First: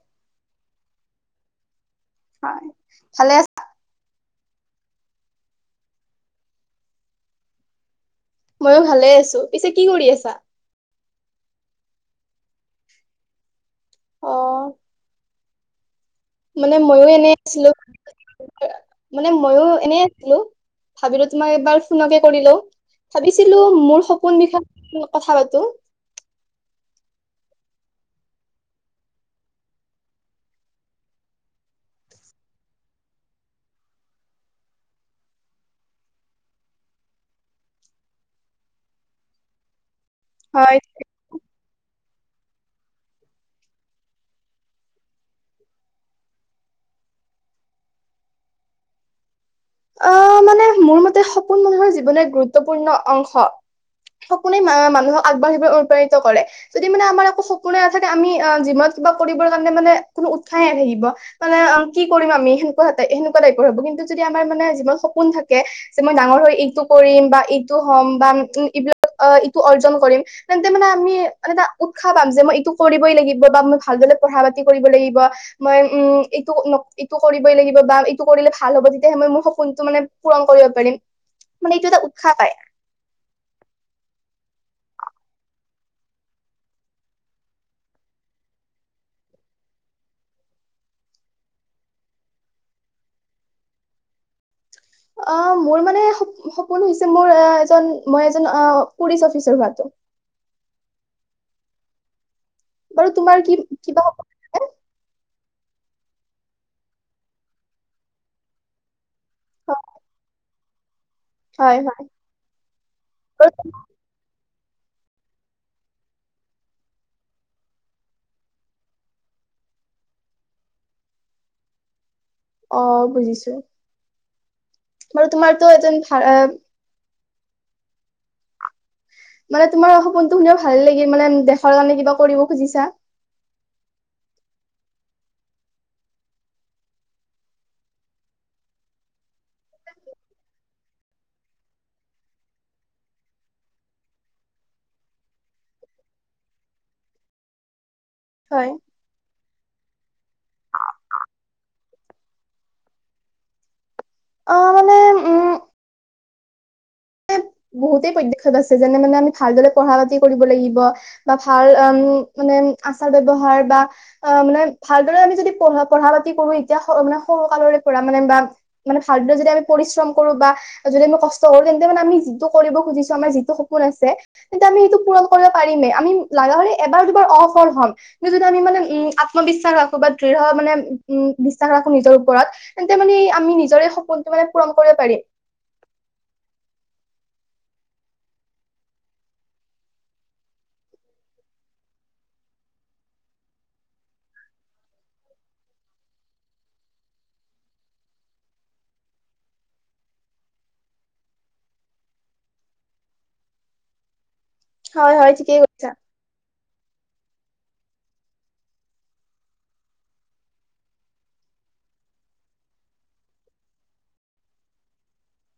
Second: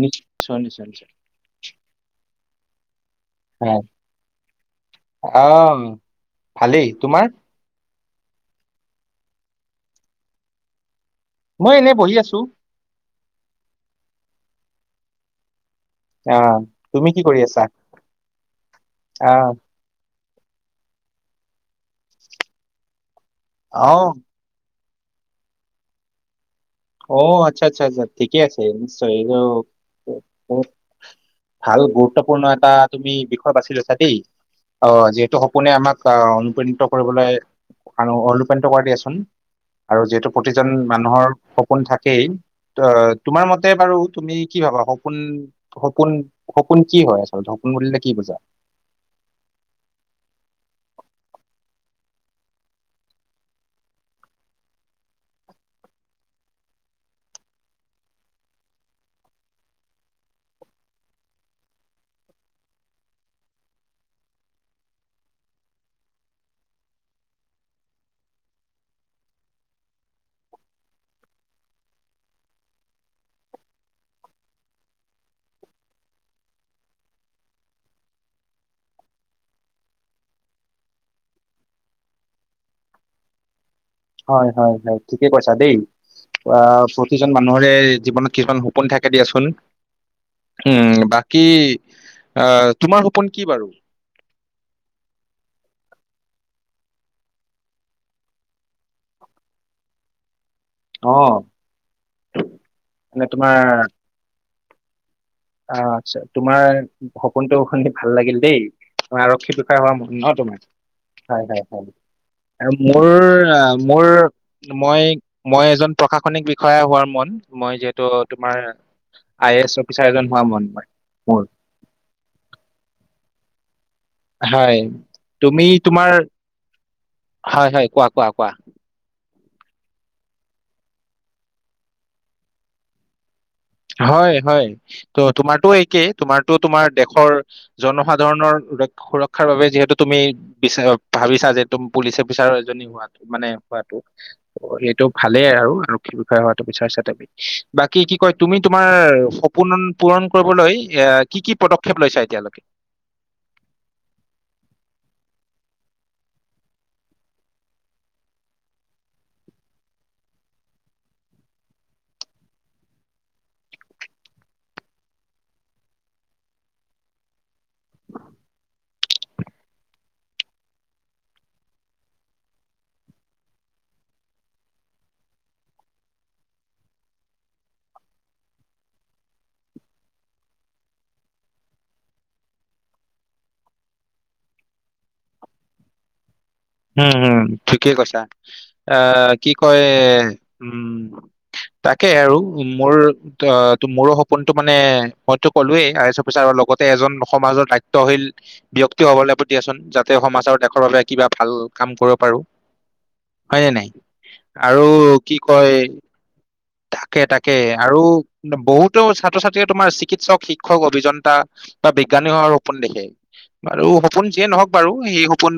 নি নিশ্চয় ছ নিশ্চয় নিশ্চয় [inaudible] হয় ভালে আছ অহ ভালেই তোমাৰ ময়ো ভালে আছো পিছে কি কৰি আছা [inaudible] মই এনে বহি আছো [inaudible] অ আহ মানে ময়ো তুমি কি এনে কৰি আছা? আছিলো মানে আহ ময়ো এনে ভাবিলো তোমাক এবাৰ ফোনকে কৰিলো ভাবিছিলো আহ মোৰ সপোন বিষাল কথা পাতো [inaudible] অ আচ্ছা আচ্ছা আচ্ছা ঠিকে আছে নিশ্চয় এইটো [inaudible] ভাল গুৰুত্বপূৰ্ণ এটা তুমি বিষয় বাচি লৈছা দেই অ যিহেতু সপোনে আমাক আহ অনুপ্ৰাণিত কৰিবলৈ অনুপায়ণিত কৰা দিয়াচোন আৰু যিহেতু প্ৰতিজন হয় মানুহৰ সপোন থাকেই অ তোমাৰ মতে বাৰু তুমি কি ভাবা সপোন সপোন সপোন কি হয় আচল স উ উিলে কি বুজা [inaudible] আহ মানে মোৰ মতে সপোন মানুহৰ জীৱনৰ গুৰুত্বপূৰ্ণ অংশ। সপোনে মানুহক আগবাঢ়িবলৈ অনুপ্ৰাণিত কৰে যদি মানে আমাৰ একো সপোনে নাথাকে আমি জীৱনত কিবা কৰিবৰ কাৰণে মানে কোনো উৎসাহে থাকিব মানে অ কি কৰিম আমি সেনেকুৱা সেনেুৱা টাইপৰ হ'ব কিন্তু যদি আ হয় মানে যিমান সপোন থাকে যে মই ডাঙৰ হৈ এইটো কৰিম বা এইটো হন বা [unintelligible] বা এইটো অৰ্জন কৰিম তেন্তে মানে আমি এটা উৎসাহ পাম যে মই এইটো কৰিবই লাগিব বা মই ভালদৰে পঢ়া পঢ়া-পাতি কৰিবই লাগিব মই উম এইটো এইটো কৰিবই লাগিব বা এইটো কৰিলে ভাল হ'ব তেতিয়াহে মই মোৰ সপোনটো মানে পূৰণ কৰিব পাৰিম, মানে এইটো এটা উৎসাহ পায়। হয় হয় হয় ঠিকে কৈছা দেই। আহ প্ৰতিজন মানুহৰে জীৱনত কিছুমান সপোন থাকে দিয়াচোন। উম বাকী, আহ তোমাৰ সপোন কি বাৰু? অ মোৰ মানে সপোন হৈছে মোৰ এজন মই এজন পুলিচ অফিচাৰ হোৱাটো। [inaudible] অঁ বাৰু তোমাৰ কি কিবা সপো আ আচ্ছা তোমাৰ সপোনটো শুনি ভাল লাগিল দেই। তোমাৰ আৰক্ষী বিষয়া হোৱা মন ন তোমাৰ। হয় হয় হয় আৰু মোৰ, বাৰু, মোৰ মই, এজন মই এজন প্ৰশাসনিক বিষয়া হোৱাৰ মন, মই যিহেতু তোমাৰ আই এ এছ অফিচাৰ এজন হোৱা মন ম মোৰ। অঁ বুজিছো। হয়, বাৰু তুমি তোমাৰতো এজন তোমাৰ, ভাল আহ, হয় হয় কোৱা কোৱা কোৱা। মানে তোমাৰ সপোনটো শুনিও ভাল লাগিল মানে দেশৰ কাৰণে কিবা কৰিব খুজিছা। হয় হয়, ত তোমাৰতো একেই তোমাৰটো তোমাৰ দেশৰ জনসাধাৰণৰ সুৰক্ষাৰ বাবে যিহেতু তুমি বিচাৰক ভাবিছা যে তুমি পুলিচ অফিচাৰ এজনী হোৱাটো মানে সেইটো ভালেই আৰু আৰক্ষী বিষয়ে হোৱাটো বিচাৰছা তুমি, বাকী কি? কয় তুমি হয়। তোমাৰ সপোন পূৰণ কৰিবলৈ এ কি কি পদক্ষেপ লৈছা এতিয়ালৈকে? অঁ মানে উম। বহুতে পদক্ষেপ আছে যেনে মানে আমি ভালদৰে পঢ়া-পাতি কৰিব লাগিব বা ভাল আচাৰ ব্যৱহাৰ বা মানে ভালদৰে আমি যদি প পঢ়া পাতি কৰো এতিয়া মানে সৰু ফালৰে পৰা মানে বা মানে ভালদৰে যদি আমি পৰিশ্ৰম কৰো বা যদি আমি কষ্ট কৰো তেন্তে মানে আমি কৰিব খুজিছো আমাৰ যিটো সপোন আছে তেন্তে আমি সেইটো পূৰণ কৰিব পাৰিমে আমি লাগা হলে এবাৰ দুবাৰ সফল হম কি যদি আমি মানে উম আত্মবিশ্বাস ৰাখো বা দৃঢ় মানে উম বিশ্বাস ৰাখো নিজৰ ওপৰত তেন্তে মানে আমি নিজৰে সপোনটো মানে পূৰণ কৰিব পাৰিম। উম হম ঠিকে কৈছা, আহ কি কয় উম। তাকে আৰু মোৰ, অঁ মোৰো সপোনটো মানে মইতো ক'লোৱয়েই আই এছ অফিচাৰ হোৱা লগতে এজন সমাজৰ দায়িত্বশীল ব্যক্তি হব লাগিব দিয়াচোন যাতে সমাজৰ দেশৰ বাবে কিবা ভাল কাম কৰিব পাৰো, হয় ন নাই? হয় আৰু হয় কি ঠিকেই কয়? কৈছা [inaudible] তাকে তাকে আৰু বহুতো ছাত্ৰ ছাত্ৰ তোমাৰ চিকিৎসক, শিক্ষক, অভিযন্তা বা [unintelligible] হোৱাৰ সপোন দেখে। আৰু সপোন যিয়ে নহওক বাৰু সেই সপোন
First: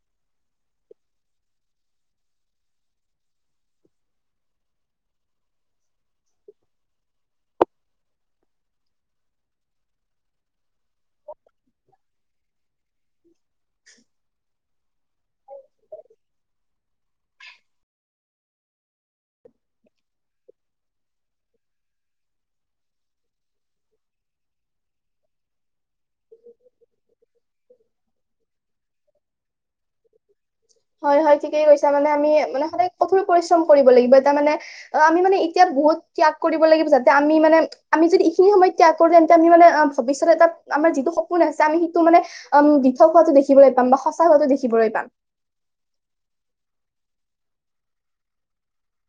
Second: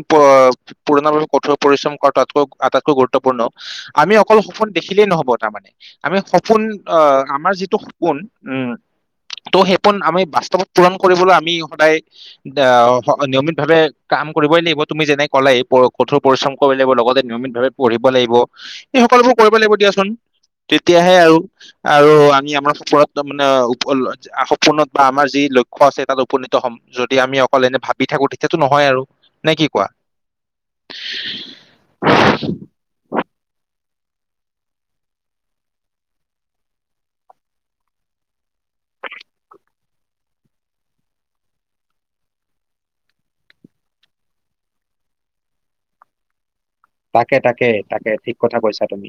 পূৰণ হোৱাৰ বাবে কঠোৰ পৰিশ্ৰম কৰা তাতকৈ আট গুৰুত্বপূৰ্ণ আমি অকল সপোন দেখিলেই নহ'ব তাৰ মানে আমি সপোন, আহ আমাৰ যিটো সপোন, উম ত' সেই সপোন আমি বাস্তৱত পূৰণ কৰিবলৈ আমি সদায় আহ নিয়মিত ভাৱে কাম কৰিবই লাগিব। তুমি যেনে কলাই এই কঠোৰ পৰিশ্ৰম কৰিব লাগিব লগতে নিয়মিত ভাৱে পঢ়িব লাগিব এই সকলোবোৰ কৰিব লাগিব দিয়া [unintelligible] তেতিয়াহে আৰু, আৰু আমি আমাৰ সপোনত মানে সপোনত বা আমাৰ যি লক্ষ্য আছে তাত উপনীত হ'ম। যদি আমি অকল এনে ভাবি থাকো তেতিয়াতো নহয় আৰু। নে কি? কোৱা? হয় হয়, ঠিকেই কৈছা। মানে আমি মানে সদায় কঠোৰ পৰিশ্ৰম কৰিব লাগিব, এটা মানে আমি মানে এতিয়া বহুত ত্যাগ কৰিব লাগিব। যাতে আমি মানে আমি যদি এইখিনি সময় ত্যাগ কৰোঁ, তেন্তে আমি মানে ভবিষ্যত এটা আমাৰ যিটো সপোন আছে আমি সিটো মানে উম দিঠক হোৱাটো দেখিবলে। পাম বা সঁচা হোৱাতো দেখিবলৈ পাম। তাকে তাকে তাকে, ঠিক কথা কৈছা তুমি।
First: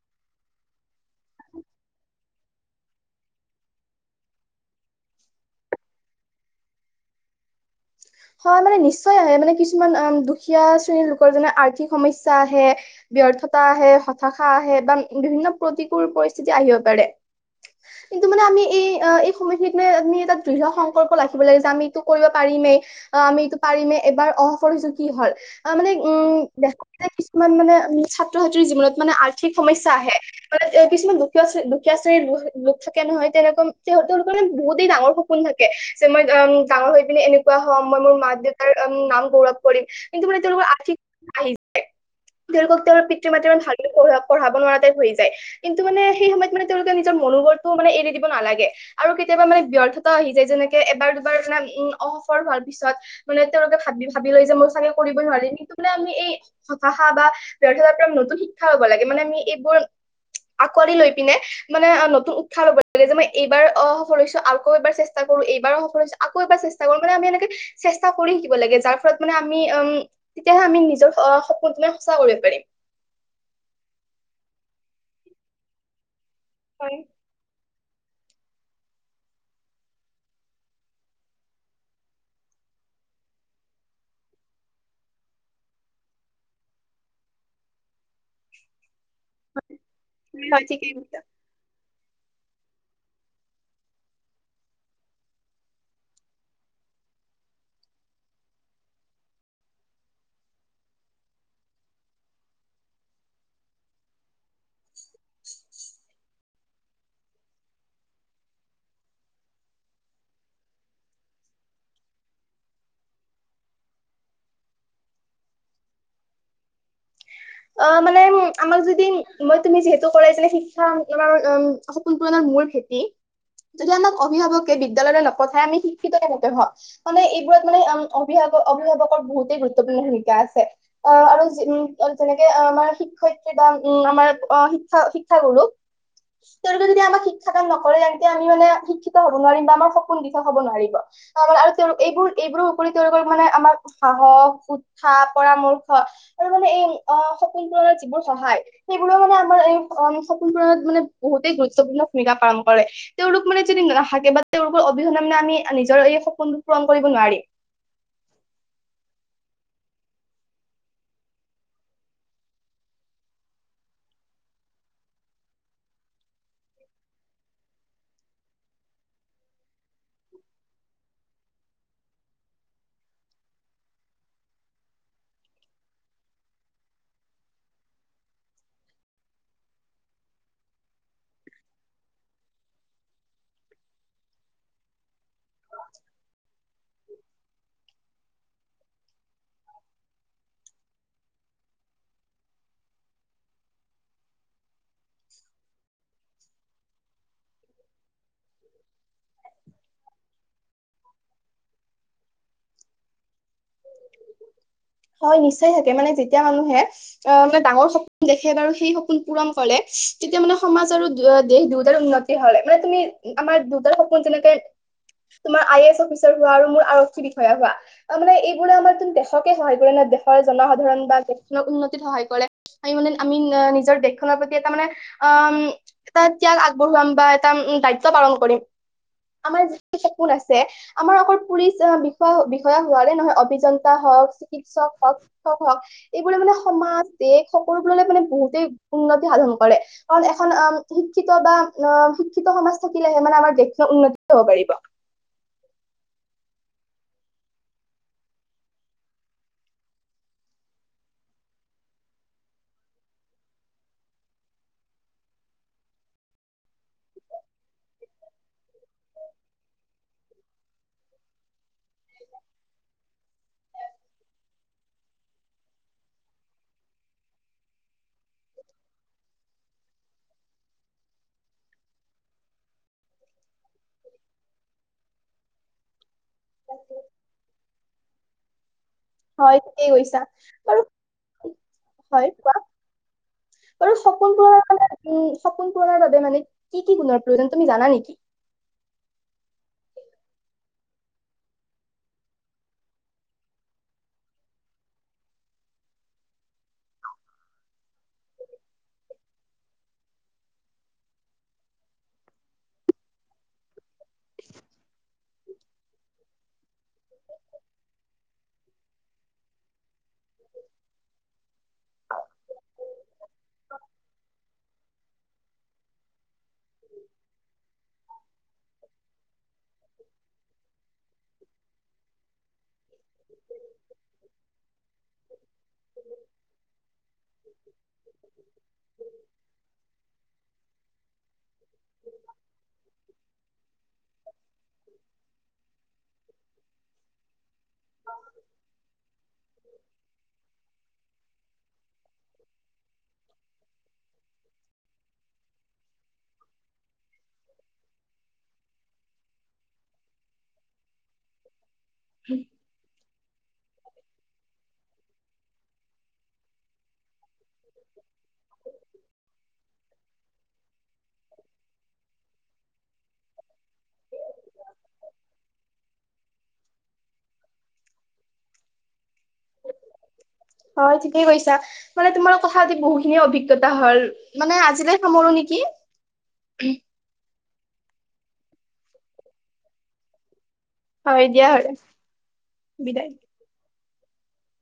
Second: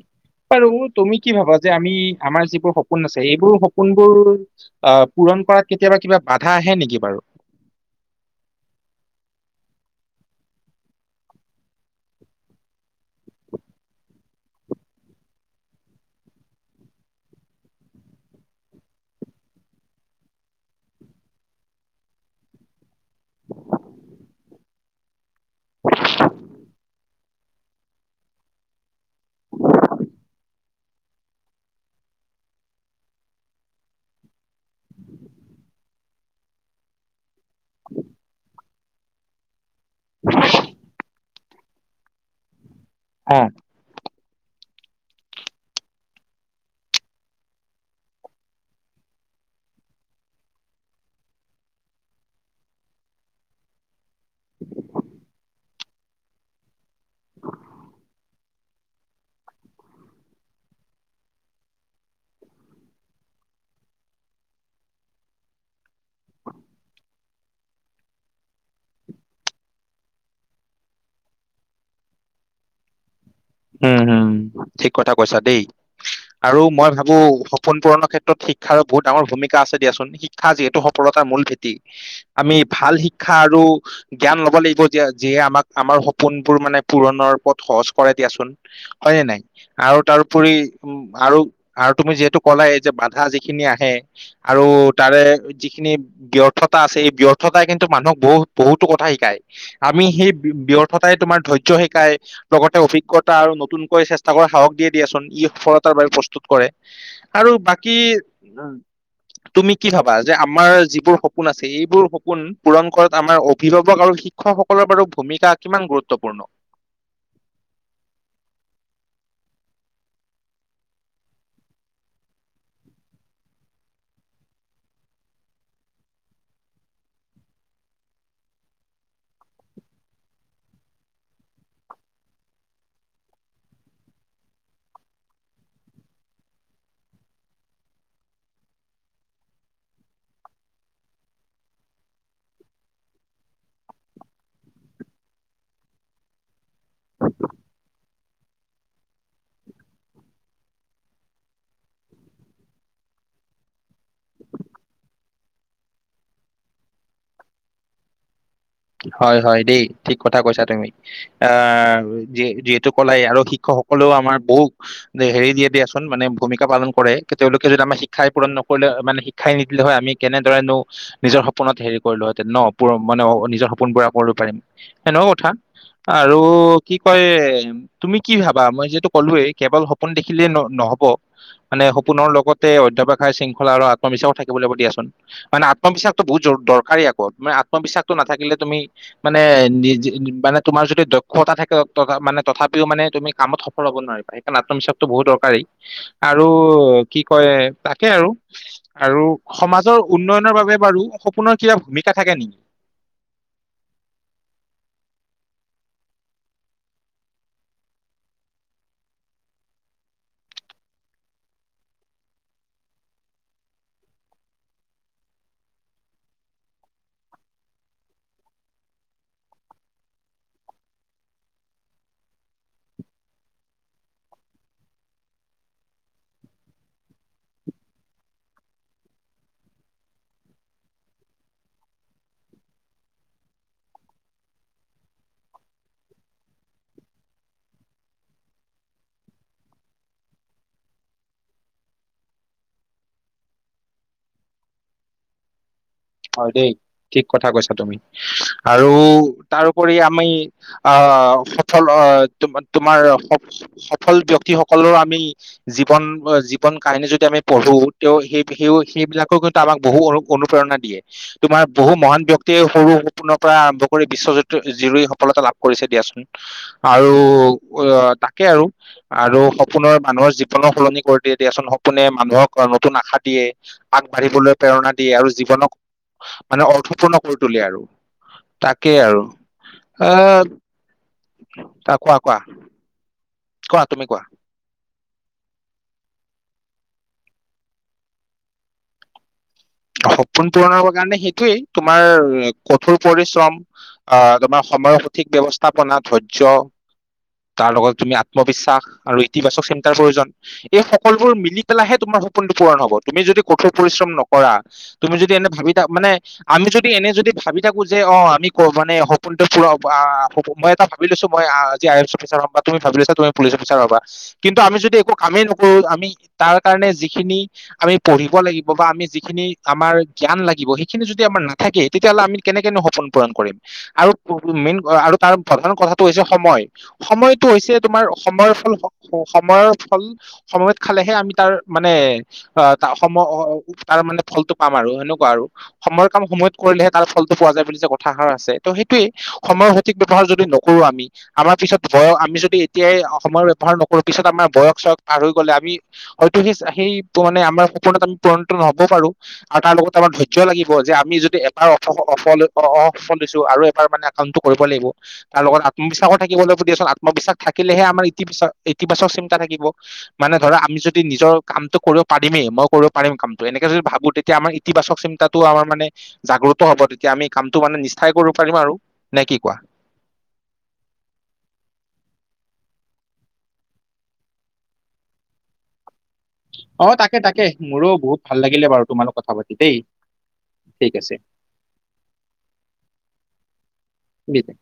বাৰু তুমি কি ভাবা যে আমি আমাৰ যিবোৰ সপোন আছে এইবোৰ সপোনবোৰ আহ, পুৰন ন কৰাত কেতিয়াবা কিবা বাধা আহে নেকি বাৰু? [inaudible] হয় মানে নিশ্চয় আহে মানে কিছুমান [unintelligible] দুখীয়া শ্ৰেণীৰ লোকৰ যেনে আৰ্থিক সমস্যা আহে ব্যৰ্থতা আহে, হতাশা আহে বা বিভিন্ন প্ৰতিকূল পৰিস্থিতি আহিব পাৰে। কিন্তু মানে আমি এই- এই সময়খিনিত মানে আমি এটা দৃঢ় সংকল্প লাখিব লাগে যে আমি এইটো কৰিব পাৰিমেই অ, আমি এইটো পাৰিমে এবাৰ [unintelligible] কি হল অ, মানে উম, দেখা কিছুমান মানে উম, ছাত্ৰ-ছাত্ৰীৰ জীৱনত মানে আৰ্থিক সমস্যা আহে মানে এ কিছুমান দুখীয়া শ্ৰে- দুখীয়া শ্ৰে লোক থাকে নহয় তেনেকুৱা সিহঁতৰলোকৰ মানে বহুতেই ডাঙৰ সপোন থাকে যে মই উম, ডাঙৰ হৈ পিনে এনেকুৱা হ মই মোৰ মাক দেউতাৰ উম নাম গৌৰৱ কৰিম কিন্তু মানে তেওঁলোকৰ আথিক আহি যায় তেওঁলোকক তেওঁৰ অ পিতৃ-মাতৃ ইমান ভালকে পঢ়োৱা পঢ়াব নোৱাৰাত শেষ হৈ যায় কিন্তু মানে সেই সময়ত মানে তেওঁলোকে নিজৰ মনোবলটোও মানে এৰি দিব নালাগে আৰু কেতিয়াবা মানে ব্য ব্যৰ্থতাও আহি যায় যেনেকে এবাৰ, দুবাৰ [unintelligible] উম, অসফল পিছত মানে তেওঁলোকে ভাবি-ভাবি লয় যে মই চাগে কৰিবই নোৱাৰিম কিন্তু মানে আমি এই হতাশা বা ব্যৰ্থতাৰ পৰা নতুন শিক্ষা হ'ব লাগে মানে আমি এইবোৰ আঁকোৱালি লৈ পিনে মানে নতুন উৎসাহ ল'ব লাগে যে মই এইবাৰ অসফল হৈছোঁ আকৌ এবাৰ চেষ্টা অ, এইবাৰ অসফল হৈছে আকৌ এবাৰ চেষ্টা কৰিম মানে আমি এনেকে চেষ্টা কৰি শিকিব লাগে যাৰ ফলত মানে আমি উম, তেতিয়াহে আমি নিজৰ অ, সপোনটো মানে সঁচা কৰিব পাৰিম। [inaudible] উম, হম ঠিক কথা কৈছা দেই আৰু মই হয় ভাবো সোন পূৰণৰ ক্ষেত্ৰত শিক্ষাৰ বহুত ডাঙৰ ভূমিকা আছে দিয়াচোন। শিক্ষা যিহেতু সফলতাৰ মূল ভেটি আমি ভাল শিক্ষা আৰু জ্ঞান ল'ব লাগিব যে যিয়ে আমাক আমাৰ সপোনবোৰ মানে পূৰণৰ পথ সহজ কৰে দিয়াচোন হয়নে নাই আৰু তাৰপৰি হয় ঠিকেই উম কৈছা। আৰু আৰু তুমি যিহেতু কলাই যে বাধা যিখিনি আহে আৰু তাৰে যিখিনি ব্যৰ্থত আছে এই ব্যৰ্থতাই কিন্তু মানুহক বহুত, বহুতো কথা শিকায়। আমি সেই ব্যৰ্থতাই তোমাৰ ধৈয্য শিকাই লগতে অফ গতা আৰু নতুনকৈ চেষ্টা কৰ সাহস দিয়ে দিয়াচোন ই সফলতাৰ বাবে প্ৰস্তুত কৰে আৰু বাকী কি উম, তুমি কি ভাবা যে আমাৰ যিবোৰ সপোন আছে এইবোৰ সপোন পূৰণ কৰাত আমাৰ অভিভাৱক আৰু শিক্ষকসকলৰ বাৰু ভূমিকা কিমান গুৰুত্বপূৰ্ণ? অ মানে আমাক যদি মই তুমি যিহেতু কৰাইছিলে শিক্ষা আমাৰ উম সপোন পুৰণৰ মূৰ ভেটি যদি আমাক অভিভাৱকে বিদ্যালয়লৈ নপঠাই আমি শিক্ষিত কেনেকে হম মানে এইবোৰত মানে অভিভা অভিভাৱকৰ বহুতেই গুৰুত্বপূৰ্ণ ভূমিকা আছে আহ আৰু যি যেনেকে আমাৰ শিক্ষয়িত্ৰী বা উম আমাৰ অ শিক্ষা শিক্ষাগুৰু তেওঁলোকে যদি আমাক শিক্ষা কাম নকৰে তেতিয়া আমি মানে শিক্ষিত হব নোৱাৰিম বা আমাৰ সপোন দিঠক হব নোৱাৰিব অ মানে আৰু তেওঁ এইবোৰ এইবোৰ উপৰি তেওঁলোকৰ মানে আমাৰ সাহস, উৎসাহ, পৰামৰ্শ আৰু মানে এই অ সপোন পুৰণত যিবোৰ সহায় সেইবোৰো মানে আমাৰ এই সপোন পূৰণত মানে বহুতেই গুৰুত্বপূৰ্ণ ভূমিকা পালন কৰে তেওঁলোক মানে যদি নাথাকে বা তেওঁলোকৰ অবিহনে মানে আমি নিজৰ এই সপোন পূৰণ কৰিব নোৱাৰি হয় হয় দেই ঠিক কথা কৈছা তুমি আহ যি যিহেতু কলাই আৰু শিক্ষকসকলেও আমাৰ বহু হেৰি দিয়ে দিয়াচোন মানে ভূমিকা পালন কৰে, তেওঁলোকে যদি আমাৰ শিক্ষাই পূৰণ নকৰিলে মানে শিক্ষাই নিদিলে হয় আমি কেনেদৰেনো নিজৰ সপোনত হেৰি কৰিলো হেতেন ন? মানে নিজৰ সপোন পুৰা কৰিব পাৰিম সেনেও কোৱাও কথা আৰু কি কয়, তুমি কি ভাবা? মই যিহেতু ক'লোৱেই কেৱল সপোন দেখিলে ন- নহব মানে সপোনৰ লগতে অধ্যাপকা শৃংখলা আত্মবিশ্বাস থাকিব লাগিব দিয়াচোন মানে আত্মবিশ্বাসটো বহুত দৰকাৰী আকৌ আত্মবিশ্বাসটো নাথাকিলে তুমি মানে নি‌ মানে তোমাৰ যদি দক্ষতা থাকে মানে তথাপিও মানে তুমি কামত সফল হ'ব নোৱাৰিবা। সেইকাৰণে আত্মবিশাসটো বহুত দৰকাৰী। আৰু কি কয় সেইয়াই আৰু, আৰু সমাজৰ উন্নয়ন বাবে বাৰু সপোনৰ কিবা ভূমিকা থাকে নেকি? হয় নিশ্চয় থাকে, মানে যেতিয়া মানুহে অ-মানে ডাঙৰ সপোন দেখে বাৰু সেই সপোন পূৰণ কৰে তেতিয়া মানে সমাজ আৰু দেশ দুয়টাৰ উন্নতি হ'লে মানে তুমি আমাৰ দুইটাৰ সপোন যেনেকে তোমাৰ আই এ এছ অফিচাৰ হোৱা আৰু মোৰ আৰক্ষী বিষয়া হোৱা। তাৰমানে এই বোৰে আমাৰচোন দেশকে সহায় কৰে ন, দেশৰ জনসাধাৰণ বা দেশখনৰ উন্নতিত সহায় কৰে। আমি মানে, আমি নিজৰ দেশখনৰ প্ৰতি এটা মানে অ' এটা ত্যাগ আগ বঢ়োৱাম বা এটা উম, দায়িত্ব পালন কৰিম। আমাৰ যিটো সপোন আছে, আমাৰ অকল পুলিচ বিষয়া হোৱাৰে নহয়। অ অভিযন্তা হওক, চিকিৎসক হওক, শিক্ষক হওক এইবোৰে মানে সমা দেশ সকলো বোৰলে মানে ব তেই উন্নতি সাধন কৰে, কাৰণ এখন অ' শিক্ষিত বা অ' শিক্ষিত সমাজ থাকিলেহে মানে আমাৰ আমাৰ দেশখনৰ উন্নতি হব পাৰিব। হয় দেই, ঠিক কথা কৈছা তুমি। আৰু তাৰওপৰি আমি আ আ' সফল, অ' তোমাৰ স-সফল ব্যক্তিসকলৰো আমি জীৱন জীৱন কাহিনী যদি আমি পঢ়ো তেওঁ সেই সেইবিলাকেটো আমাক বহু অনু-অনুপ্ৰেৰণা দিয়ে। তোমাৰ বহু মহান ব্যক্তিয়ে সৰু সপোনৰ পৰা আৰম্ভ কৰি বিশ্বজুৰি সফলতা লাভ কৰিছে দিয়া। আৰু অ' তাকে আৰু, আৰু সপোনৰ মানুহৰ জীৱনৰ সলনি কৰি দিয়ে দিয়াচোন। সপোনে মানুহক নতুন আশা দিয়ে আগবাঢ়িবলৈ প্ৰেৰণা দিয়ে আৰু জীৱনক মানে অৰ্থপূৰ্ণ কৰি তোলে আৰু, তাকেই আৰু। হয় ঠিকেই কৈছা অঁ বাৰু আ কোৱা কোৱা। কোৱা [unintelligible] উম, তুমি কোৱা সপোন পূৰণৰ বাবে মানে কি কি গুণৰ প্ৰয়োজন। তুমি জানা নেকি? সপোন পূৰণ হবৰ কাৰণে সেইটোয়েই তোমাৰ কঠোৰ পৰিশ্ৰম। আ' তোমাৰ সময়ৰ সঠিক ব্যৱস্থাপনা। ধৰ্য্য! তাৰ লগত তুমি আত্মবিশ্বাস আৰু ইতিবাচক চিন্তাৰ প্ৰয়োজন। এই সকলবোৰ মিলি পেলাইহে তোমাৰ সপোনটো পূৰণ হ'ব। তুমি যদি কঠোৰ পৰিশ্ৰম নক কৰা, তুমি যদি এনে ভাবি থাকা মানে আমি যদি এনে যদি ভাবি থাকো যে। অ' আমি মানে সপোনটো পুৰাও। আ' মই এটা ভাবি লৈছো, মই আজি আই এছ অফিচাৰ হম বা তুমি ভাবি লৈছা তুমি পুলিচ অফিচাৰ হবা। কিন্তু আমি যদি একো কামেই নকৰো আমি তাৰ কাৰণে যিখিনি আমি পঢ়িব লাগিব বা আমি যিখিনি আমাৰ জ্ঞান লাগিব, সেইখিনি যদি আমাৰ নাথাকে তেতিয়াহ'লে আমি কেনেকেনো সপোন পুৰণ কৰিম? আৰু মেইন আৰু তাৰ প্ৰধান কথাটো হৈছে সময়। সময়টো হৈছে তোমাৰ সময়ৰ ফল, সময়ৰ ফল সময়ত খালে হে আমি তাৰ মানে অ তাৰ অসমৰ অ অ তাৰ মানে ফলটো পাম আৰু সেনেকুৱা আৰু। সময়ৰ কাম সময়ত কৰিলেহে তাৰ ফলটো পোৱা যায় বুলি যে কথাষাৰ আছে। ত' সেইটোয়ে সময়ৰ সঠিক ব্যৱহাৰ যদি নকৰো আমি আমাৰ পিছত বয়স আমি যদি এতিয়াই সময়ৰ ব্যৱহাৰ নকৰো পিছত আমাৰ বয়স-চয়স পাৰ হৈ গ'লে আমি হয়তো সেই-সেই ধৰনে আমাৰ সপোন পুৰন নহব পাৰো আৰু তাৰ লগত আমাৰ ধৈৰ্য লাগিব যে আমি যদি এবাৰ অসফল অ অ সফল দিছো আৰু এবাৰ মানে কামটো কৰিব লাগিব। তাৰ লগত আত্মবিশ্বাসত থাকিব লাগব দিয়াচোন আ ত্ম বিশ্বাস থাকিলেহে আমাৰ ইতিবাচক- ইতিবাচক চিন্তা থাকিব, মানে ধৰা আমি যদি নিজৰ কামটো কৰি পাৰিমেই, মই কৰিব পাৰিম কাম এনেকে যদি ভাবো তেতিয়া আমাৰ ইতিবাচক চিন্তাটো আমাৰ মানে জাগ্ৰত হ'ব তেতিয়া আমি কামটো মানে নিষ্ঠাৰে কৰি পাৰিম আৰু, নে কি কোৱা? [inaudible] হয় ঠিকেই কৈছা, মানে তোমাৰ কথা বহুতখিনিয়ে অভিজ্ঞতা হল মানে আজিলে সামৰো নেকি? কি? অ', তাকে, তাকে। মোৰো বহুত ভাল লাগিলে বাৰু, তোমাৰ লগত কথা পাতি দেই। ঠিক হয়, দিয়া হলে বিদায়। বিদায়।